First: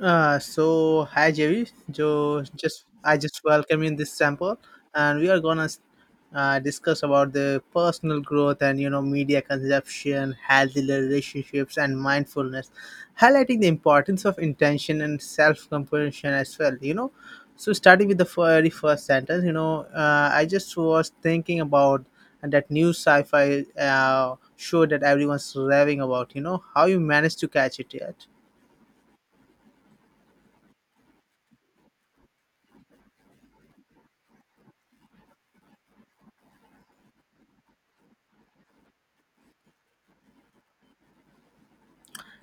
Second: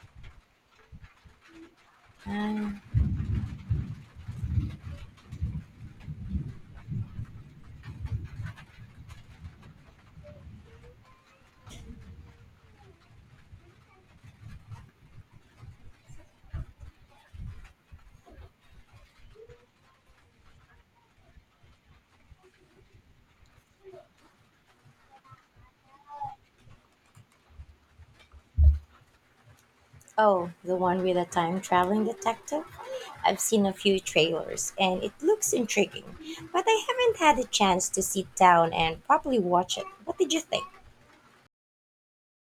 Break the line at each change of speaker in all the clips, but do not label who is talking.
So hi Javi, jo,
Um,
just I just welcome in this sample, and we are gonna discuss about the personal growth and you know media consumption, healthy relationships, and mindfulness, highlighting the importance of intention and self-compassion as well. You know, so starting with the very first sentence, I just was thinking about that new sci-fi show that everyone's raving about. You know, how you managed to catch it yet?
oh, the one with a time traveling detective? I've seen a few trailers and it looks intriguing, but I haven't had a chance to sit down and properly watch it. What did you think?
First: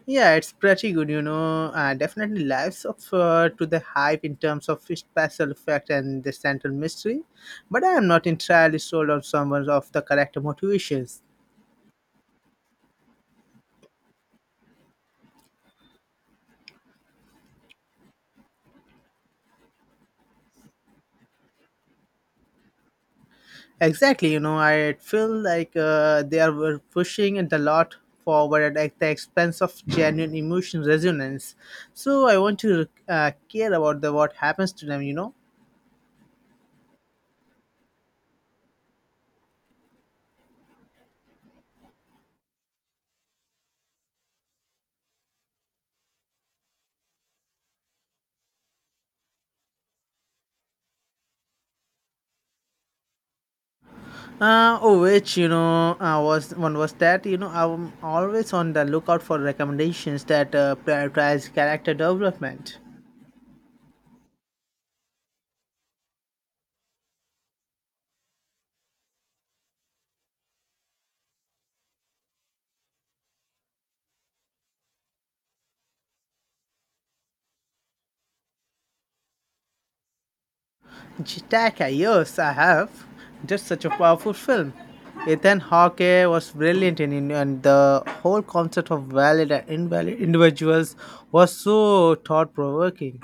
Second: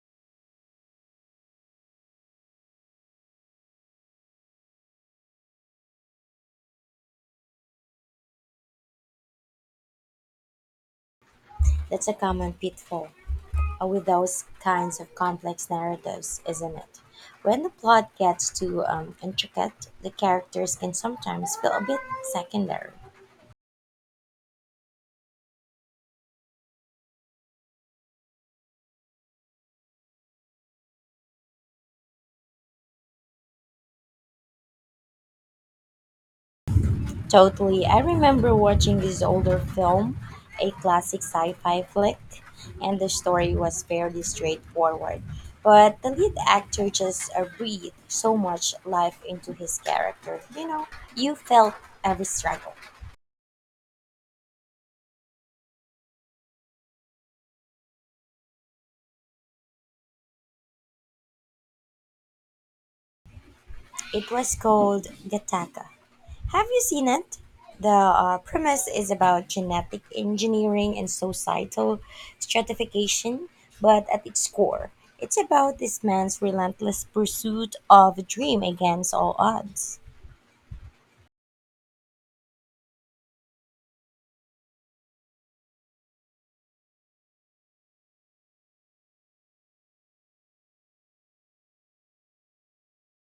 Yeah, it's pretty good, you know. Definitely lives up to the hype in terms of special effect and the central mystery, but I am not entirely sold on some of the correct motivations.
That's a common pitfall with those kinds of complex narratives, isn't it? When the plot gets too intricate, the characters can sometimes feel a bit secondary.
Exactly, you know, I feel like they are were pushing the lot forward at the expense of genuine emotion resonance. So I want to care about the what happens to them.
Totally. I remember watching this older film, a classic sci fi flick, and the story was fairly straightforward. But the lead actor just breathed so much life into his character. You felt every struggle.
Oh, which was one was that you know I'm always on the lookout for recommendations that prioritize character development.
It was called Gattaca. Have you seen it? The premise is about genetic engineering and societal stratification, but at its core, it's about this man's relentless pursuit of a dream against all odds.
Jitaka, yes, I have. Just such a powerful film. Ethan Hawke was brilliant in, it, and the whole concept of valid and invalid individuals was so thought provoking.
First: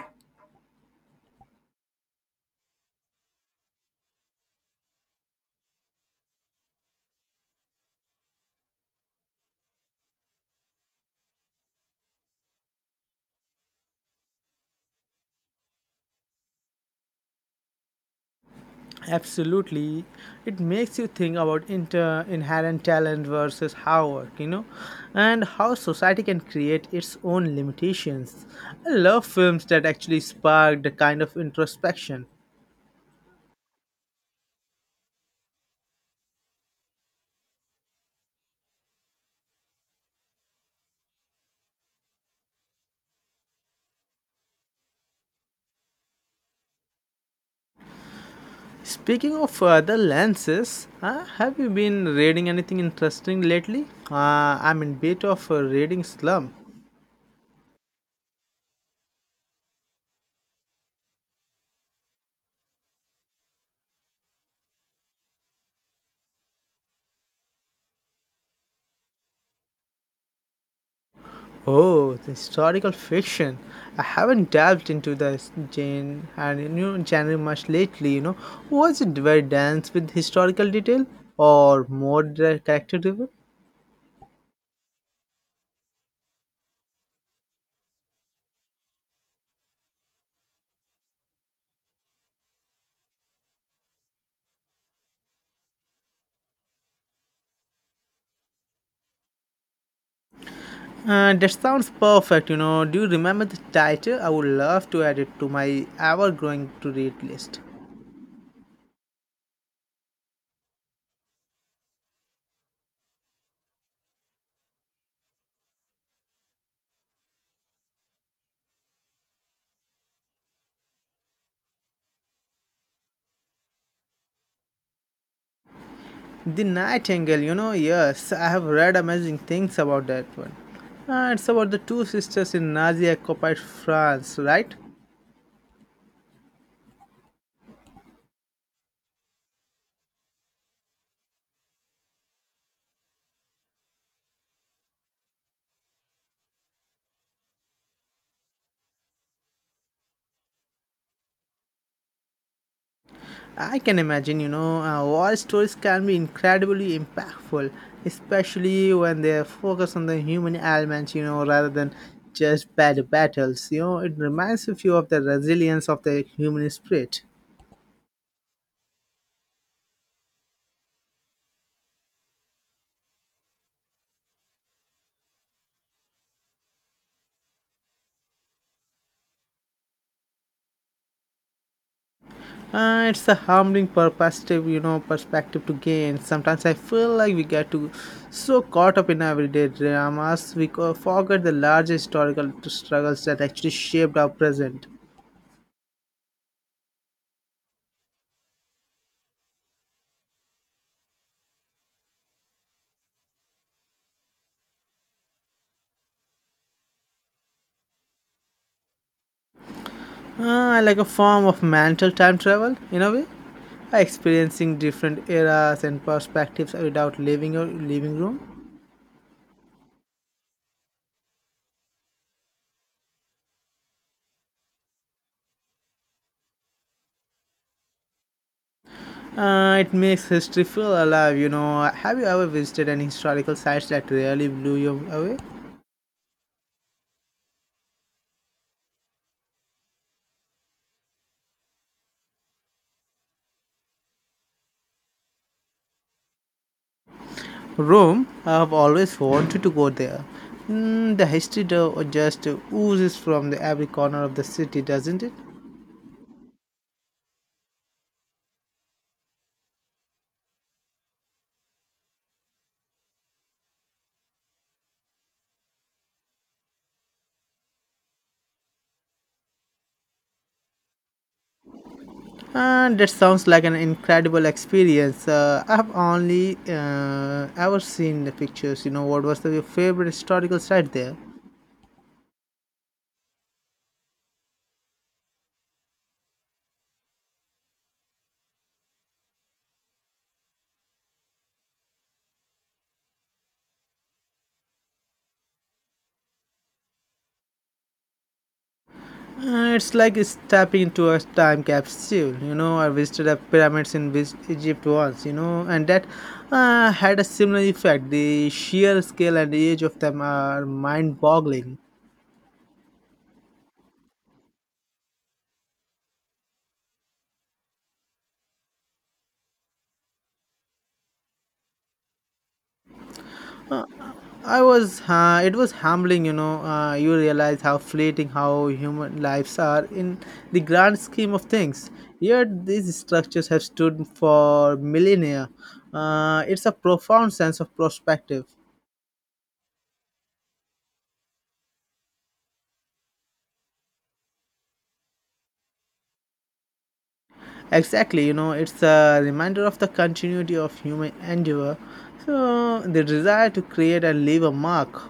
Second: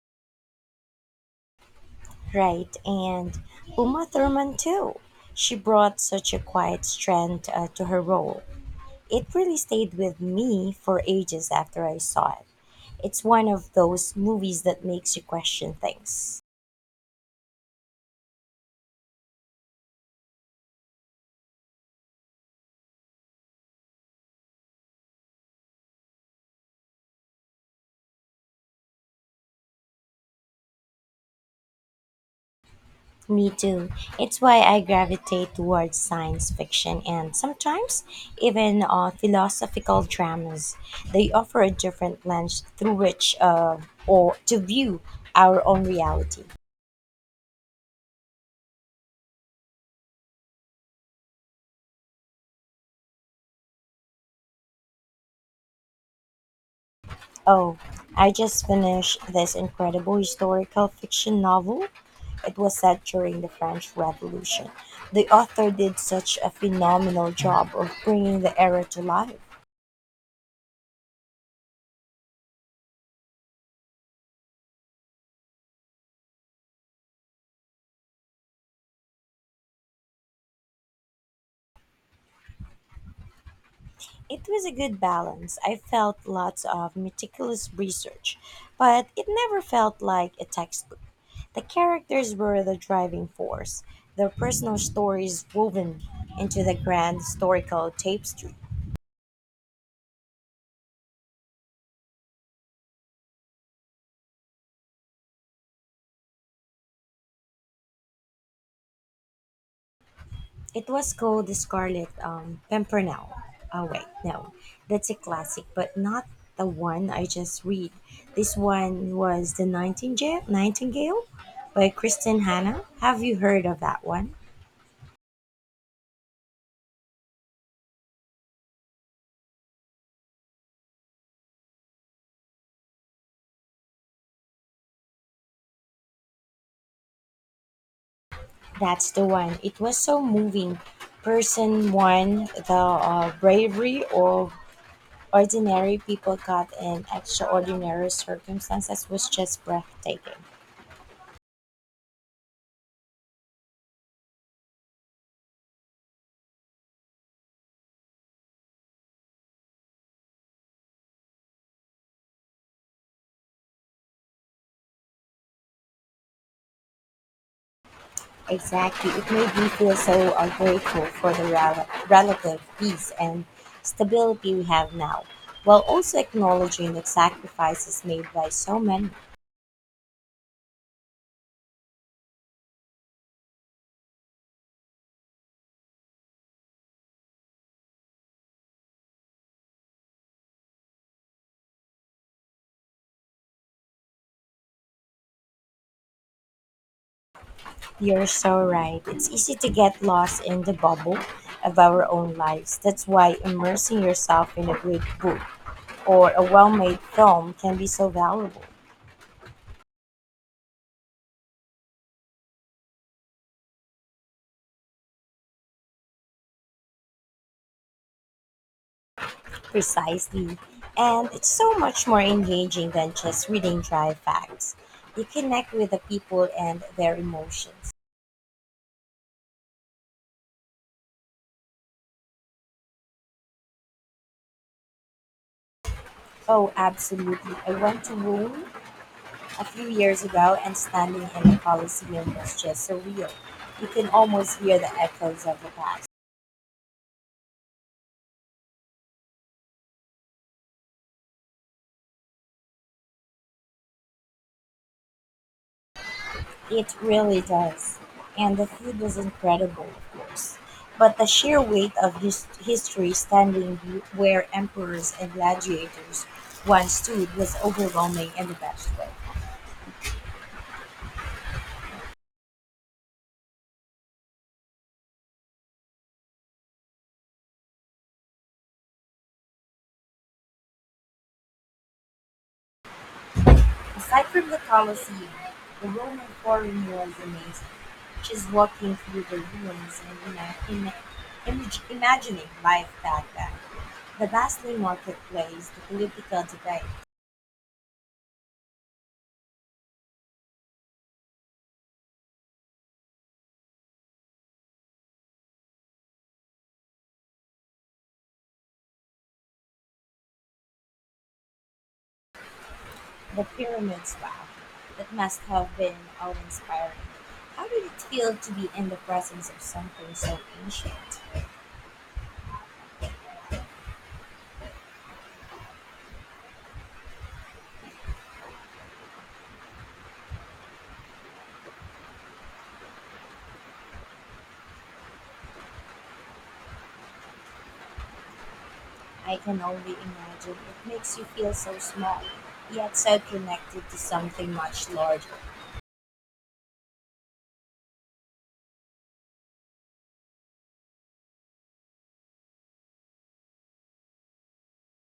Right, and Uma Thurman too. She brought such a quiet strength to her role. It really stayed with me for ages after I saw it. It's one of those movies that makes you question things.
Absolutely, it makes you think about inherent talent versus hard work, you know, and how society can create its own limitations. I love films that actually spark the kind of introspection.
Me too. It's why I gravitate towards science fiction and sometimes even philosophical dramas. They offer a different lens through which or to view our own reality.
Speaking of other lenses, have you been reading anything interesting lately? uh, I'm in bit of a reading slump.
Oh, I just finished this incredible historical fiction novel. It was set during the French Revolution. The author did such a phenomenal job of bringing the era to life.
Oh, the historical fiction. I haven't delved into this Jane and new genre much lately, you know. Was it very dense with historical detail or more character driven?
It was a good balance. I felt lots of meticulous research, but it never felt like a textbook. The characters were the driving force, their personal stories woven into the grand historical tapestry.
That sounds perfect, you know. Do you remember the title? I would love to add it to my ever growing to read list.
It was called the Scarlet Pimpernel. Oh wait, no, that's a classic, but not the one I just read. This one was the Nightingale by Kristen Hanna. Have you heard of that one?
The Nightingale, you know, yes, I have read amazing things about that one. It's about the two sisters in Nazi occupied France, right?
That's the one. It was so moving. Person one, the bravery of ordinary people caught in extraordinary circumstances was just breathtaking.
I can imagine, war stories can be incredibly impactful, especially when they focus on the human elements, you know, rather than just bad battles. You know, it reminds you of the resilience of the human spirit.
Exactly. It made me feel so ungrateful for the relative peace and stability we have now, while also acknowledging the sacrifices made by so many.
It's a humbling perspective, you know, perspective to gain. Sometimes I feel like we get too so caught up in everyday dramas, we forget the large historical struggles that actually shaped our present.
You're so right. It's easy to get lost in the bubble of our own lives. That's why immersing yourself in a great book or a well made film can be so valuable.
Like a form of mental time travel, in a way, experiencing different eras and perspectives without leaving your living room.
Precisely. And it's so much more engaging than just reading dry facts. You connect with the people and their emotions.
It makes history feel alive, you know. Have you ever visited any historical sites that really blew you away?
Oh, absolutely. I went to Rome a few years ago and standing in the Colosseum was just surreal. You can almost hear the echoes of the past.
Rome, I've always wanted to go there. Mm, the history though just oozes from the every corner of the city, doesn't it?
It really does. And the food was incredible, of course. But the sheer weight of history standing where emperors and gladiators once stood was overwhelming in the best way.
That sounds like an incredible experience. I have only ever seen the pictures. You know, what was the, your favorite historical site there?
Aside from the Colosseum, the Roman Forum was amazing. Just walking through the ruins and imagining life back then. The bustling marketplace, the political debate,
It's like stepping into a time capsule. You know, I visited the pyramids in Egypt once. You know, and that had a similar effect. The sheer scale and the age of them are mind-boggling.
the pyramid style. That must have been awe inspiring. How did it feel to be in the presence of something so ancient?
It was humbling, you know. You realize how fleeting, how human lives are in the grand scheme of things. Yet these structures have stood for millennia. It's a profound sense of perspective.
I can only imagine it makes you feel so small, yet so connected to something much larger.
Exactly, you know, it's a reminder of the continuity of human endeavor. So, the desire to create and leave a mark.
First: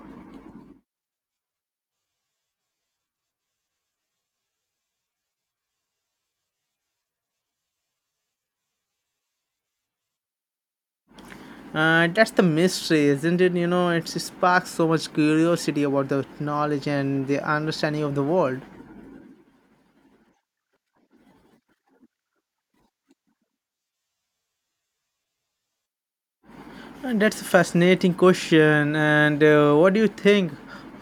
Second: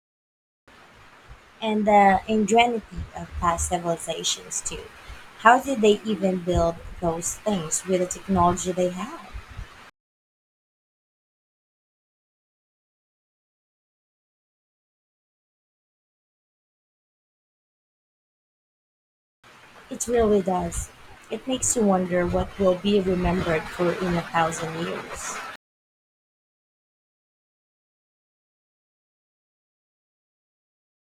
And the ingenuity of past civilizations, too. How did they even build those things with the technology they had?
That's the mystery, isn't it? You know, it sparks so much curiosity about the knowledge and the understanding of the world.
It really does. It makes you wonder what will be remembered for in a thousand years.
That's a fascinating question. And what do you think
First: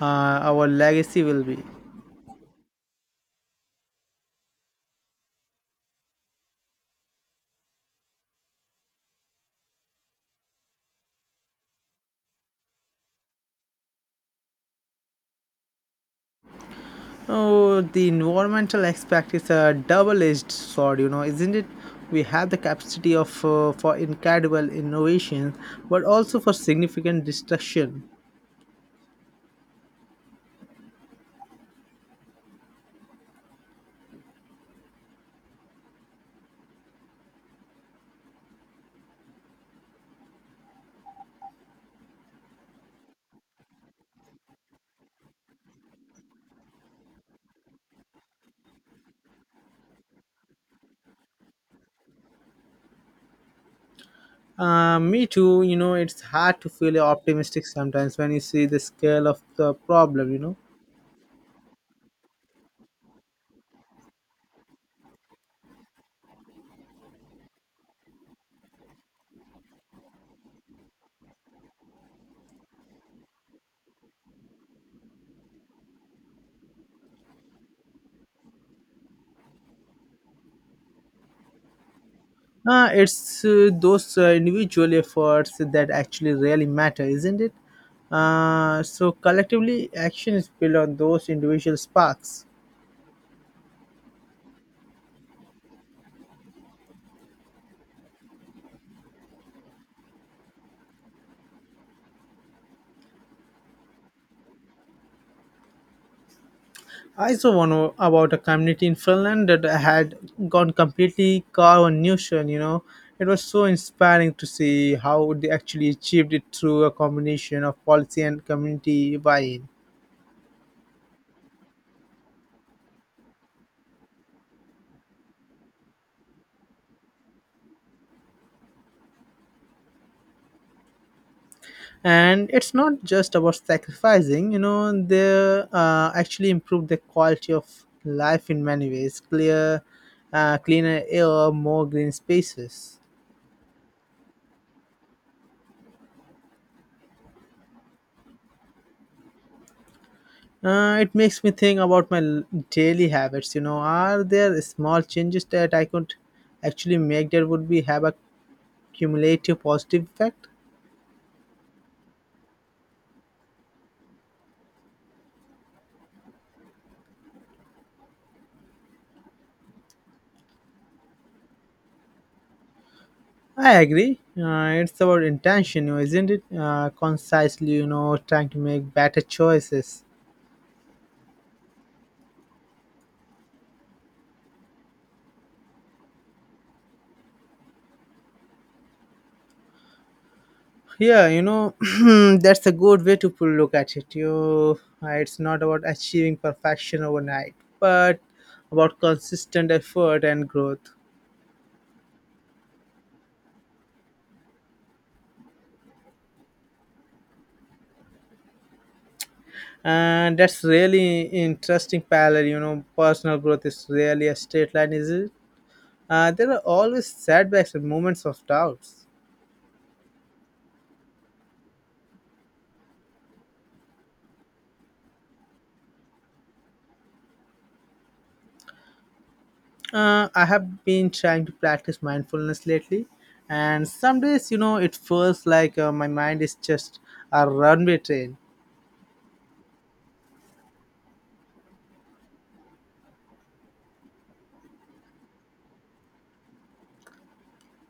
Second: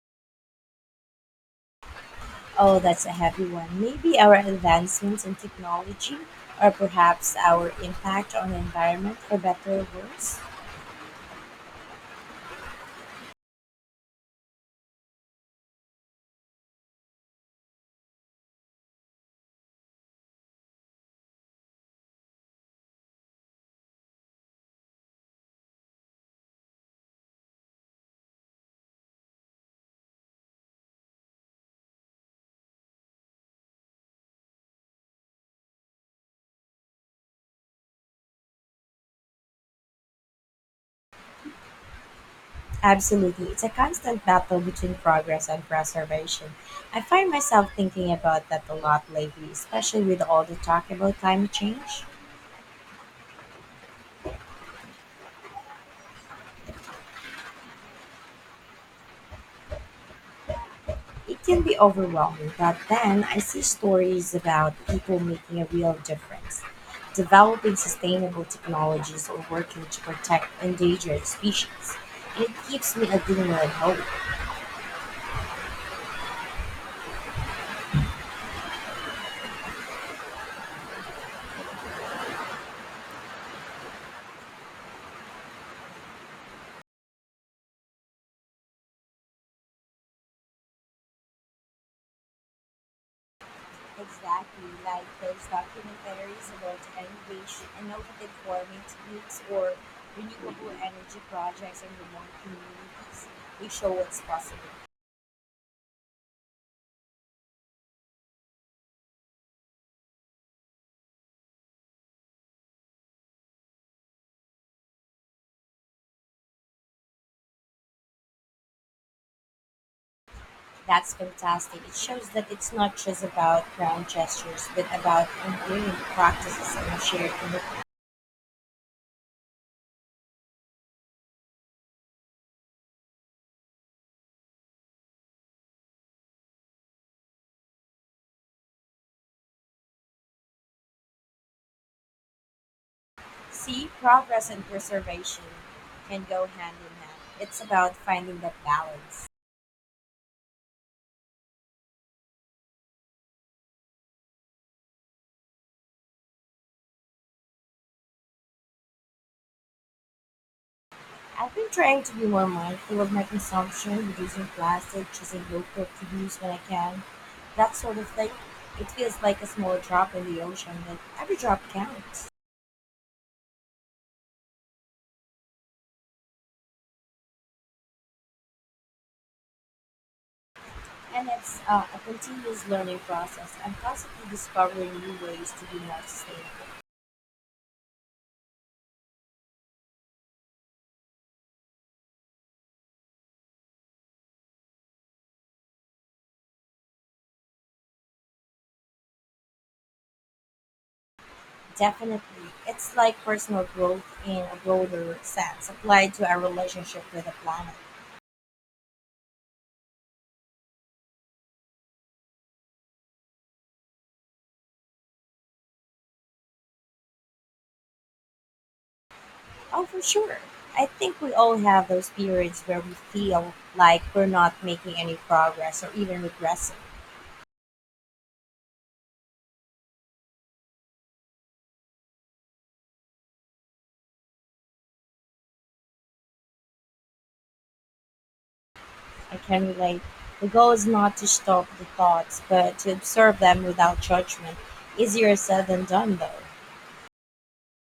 our legacy will be?
Oh, that's a heavy one. Maybe our advancements in technology, or perhaps our impact on the environment for better or worse?
Oh, the environmental aspect is a double-edged sword, you know, isn't it? We have the capacity of for incredible innovation, but also for significant destruction.
Absolutely. It's a constant battle between progress and preservation. I find myself thinking about that a lot lately, especially with all the talk about climate change.
Me too. You know, it's hard to feel optimistic sometimes when you see the scale of the problem. You know.
It can be overwhelming, but then I see stories about people making a real difference, developing sustainable technologies or working to protect endangered species. And it keeps me a glimmer of hope.
It's those individual efforts that actually really matter, isn't it? So collectively, action is built on those individual sparks.
Exactly, like those documentaries about innovation, innovative farming techniques or renewable energy projects in remote communities. They show what's possible.
I saw about a community in Finland that had gone completely carbon neutral. You know, it was so inspiring to see how they actually achieved it through a combination of policy and community buy-in.
That's fantastic. It shows that it's not just about grand gestures, but about enduring practices and shared commitment.
And it's not just about sacrificing, you know, they actually improve the quality of life in many ways, clear cleaner air, more green spaces.
See, progress and preservation can go hand in hand. It's about finding that balance.
It makes me think about my daily habits. You know, are there small changes that I could actually make that would be have a cumulative positive effect?
I've been trying to be more mindful of my consumption, reducing plastic, choosing local produce when I can, that sort of thing. It feels like a small drop in the ocean, but every drop counts.
I agree, it's about intention, you know, isn't it? Concisely, you know, trying to make better choices.
And it's a continuous learning process. I'm constantly discovering new ways to be more sustainable.
Yeah, you know, that's a good way to look at it. You, it's not about achieving perfection overnight, but about consistent effort and growth.
Definitely. It's like personal growth in a broader sense, applied to our relationship with the planet.
And that's really interesting parallel. You know, personal growth is really a straight line, is it? There are always setbacks and moments of doubts.
Oh, for sure. I think we all have those periods where we feel like we're not making any progress or even regressing.
I have been trying to practice mindfulness lately, and some days, you know, it feels like my mind is just a runway train.
I can relate. The goal is not to stop the thoughts, but to observe them without judgment. Easier said than done, though.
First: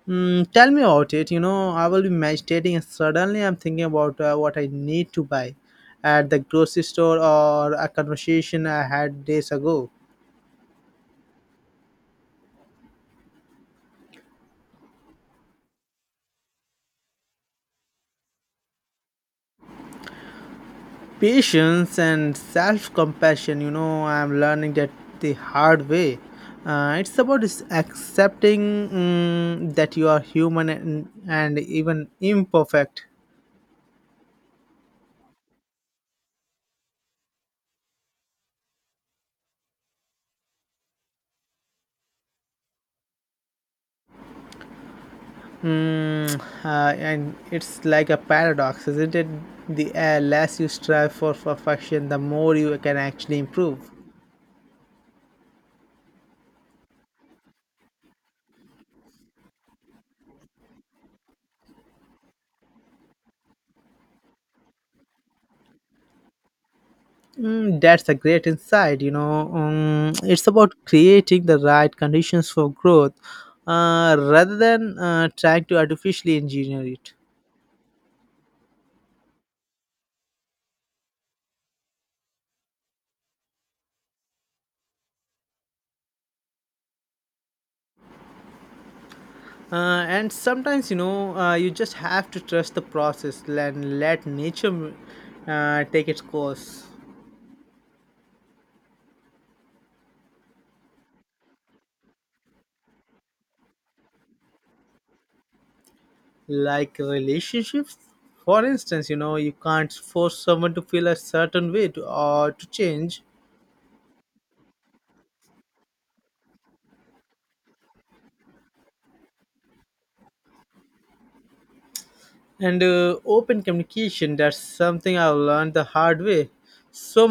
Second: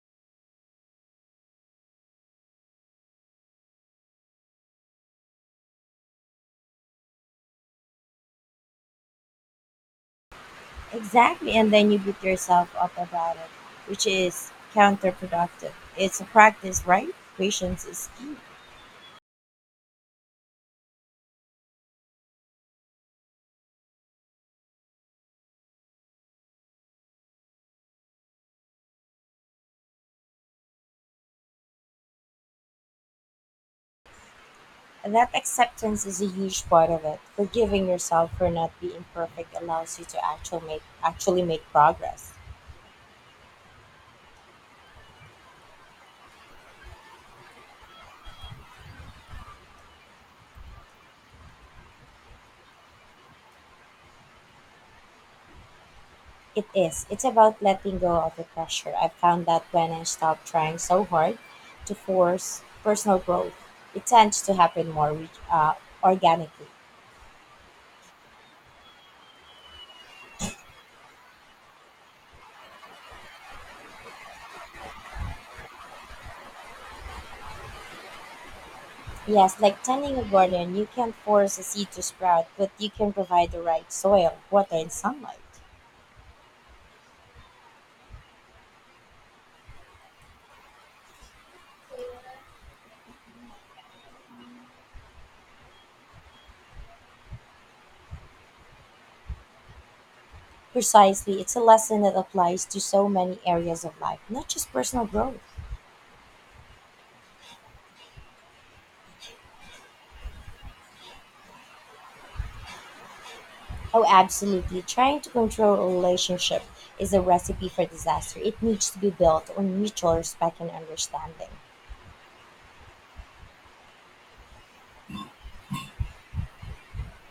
Mm, tell me about it. You know, I will be meditating and suddenly I'm thinking about what I need to buy at the grocery store or a conversation I had days ago.
Exactly, and then you beat yourself up about it, which is counterproductive. It's a practice, right? Patience is key.
Patience and self compassion, you know, I'm learning that the hard way. It's about is accepting that you are human and even imperfect.
That acceptance is a huge part of it. Forgiving yourself for not being perfect allows you to actually make progress.
And it's like a paradox, isn't it? The less you strive for perfection, the more you can actually improve.
It is. It's about letting go of the pressure. I found that when I stop trying so hard to force personal growth, it tends to happen more organically.
Mm, that's a great insight, you know. It's about creating the right conditions for growth, rather than trying to artificially engineer it.
Yes, like tending a garden, you can't force a seed to sprout, but you can provide the right soil, water, and sunlight.
And sometimes, you know, you just have to trust the process and let nature take its course.
Precisely, it's a lesson that applies to so many areas of life, not just personal growth.
Like relationships for instance, you know, you can't force someone to feel a certain way to, or to change.
Oh, absolutely. Trying to control a relationship is a recipe for disaster. It needs to be built on mutual respect and understanding.
And open communication, that's something I learned the hard way, so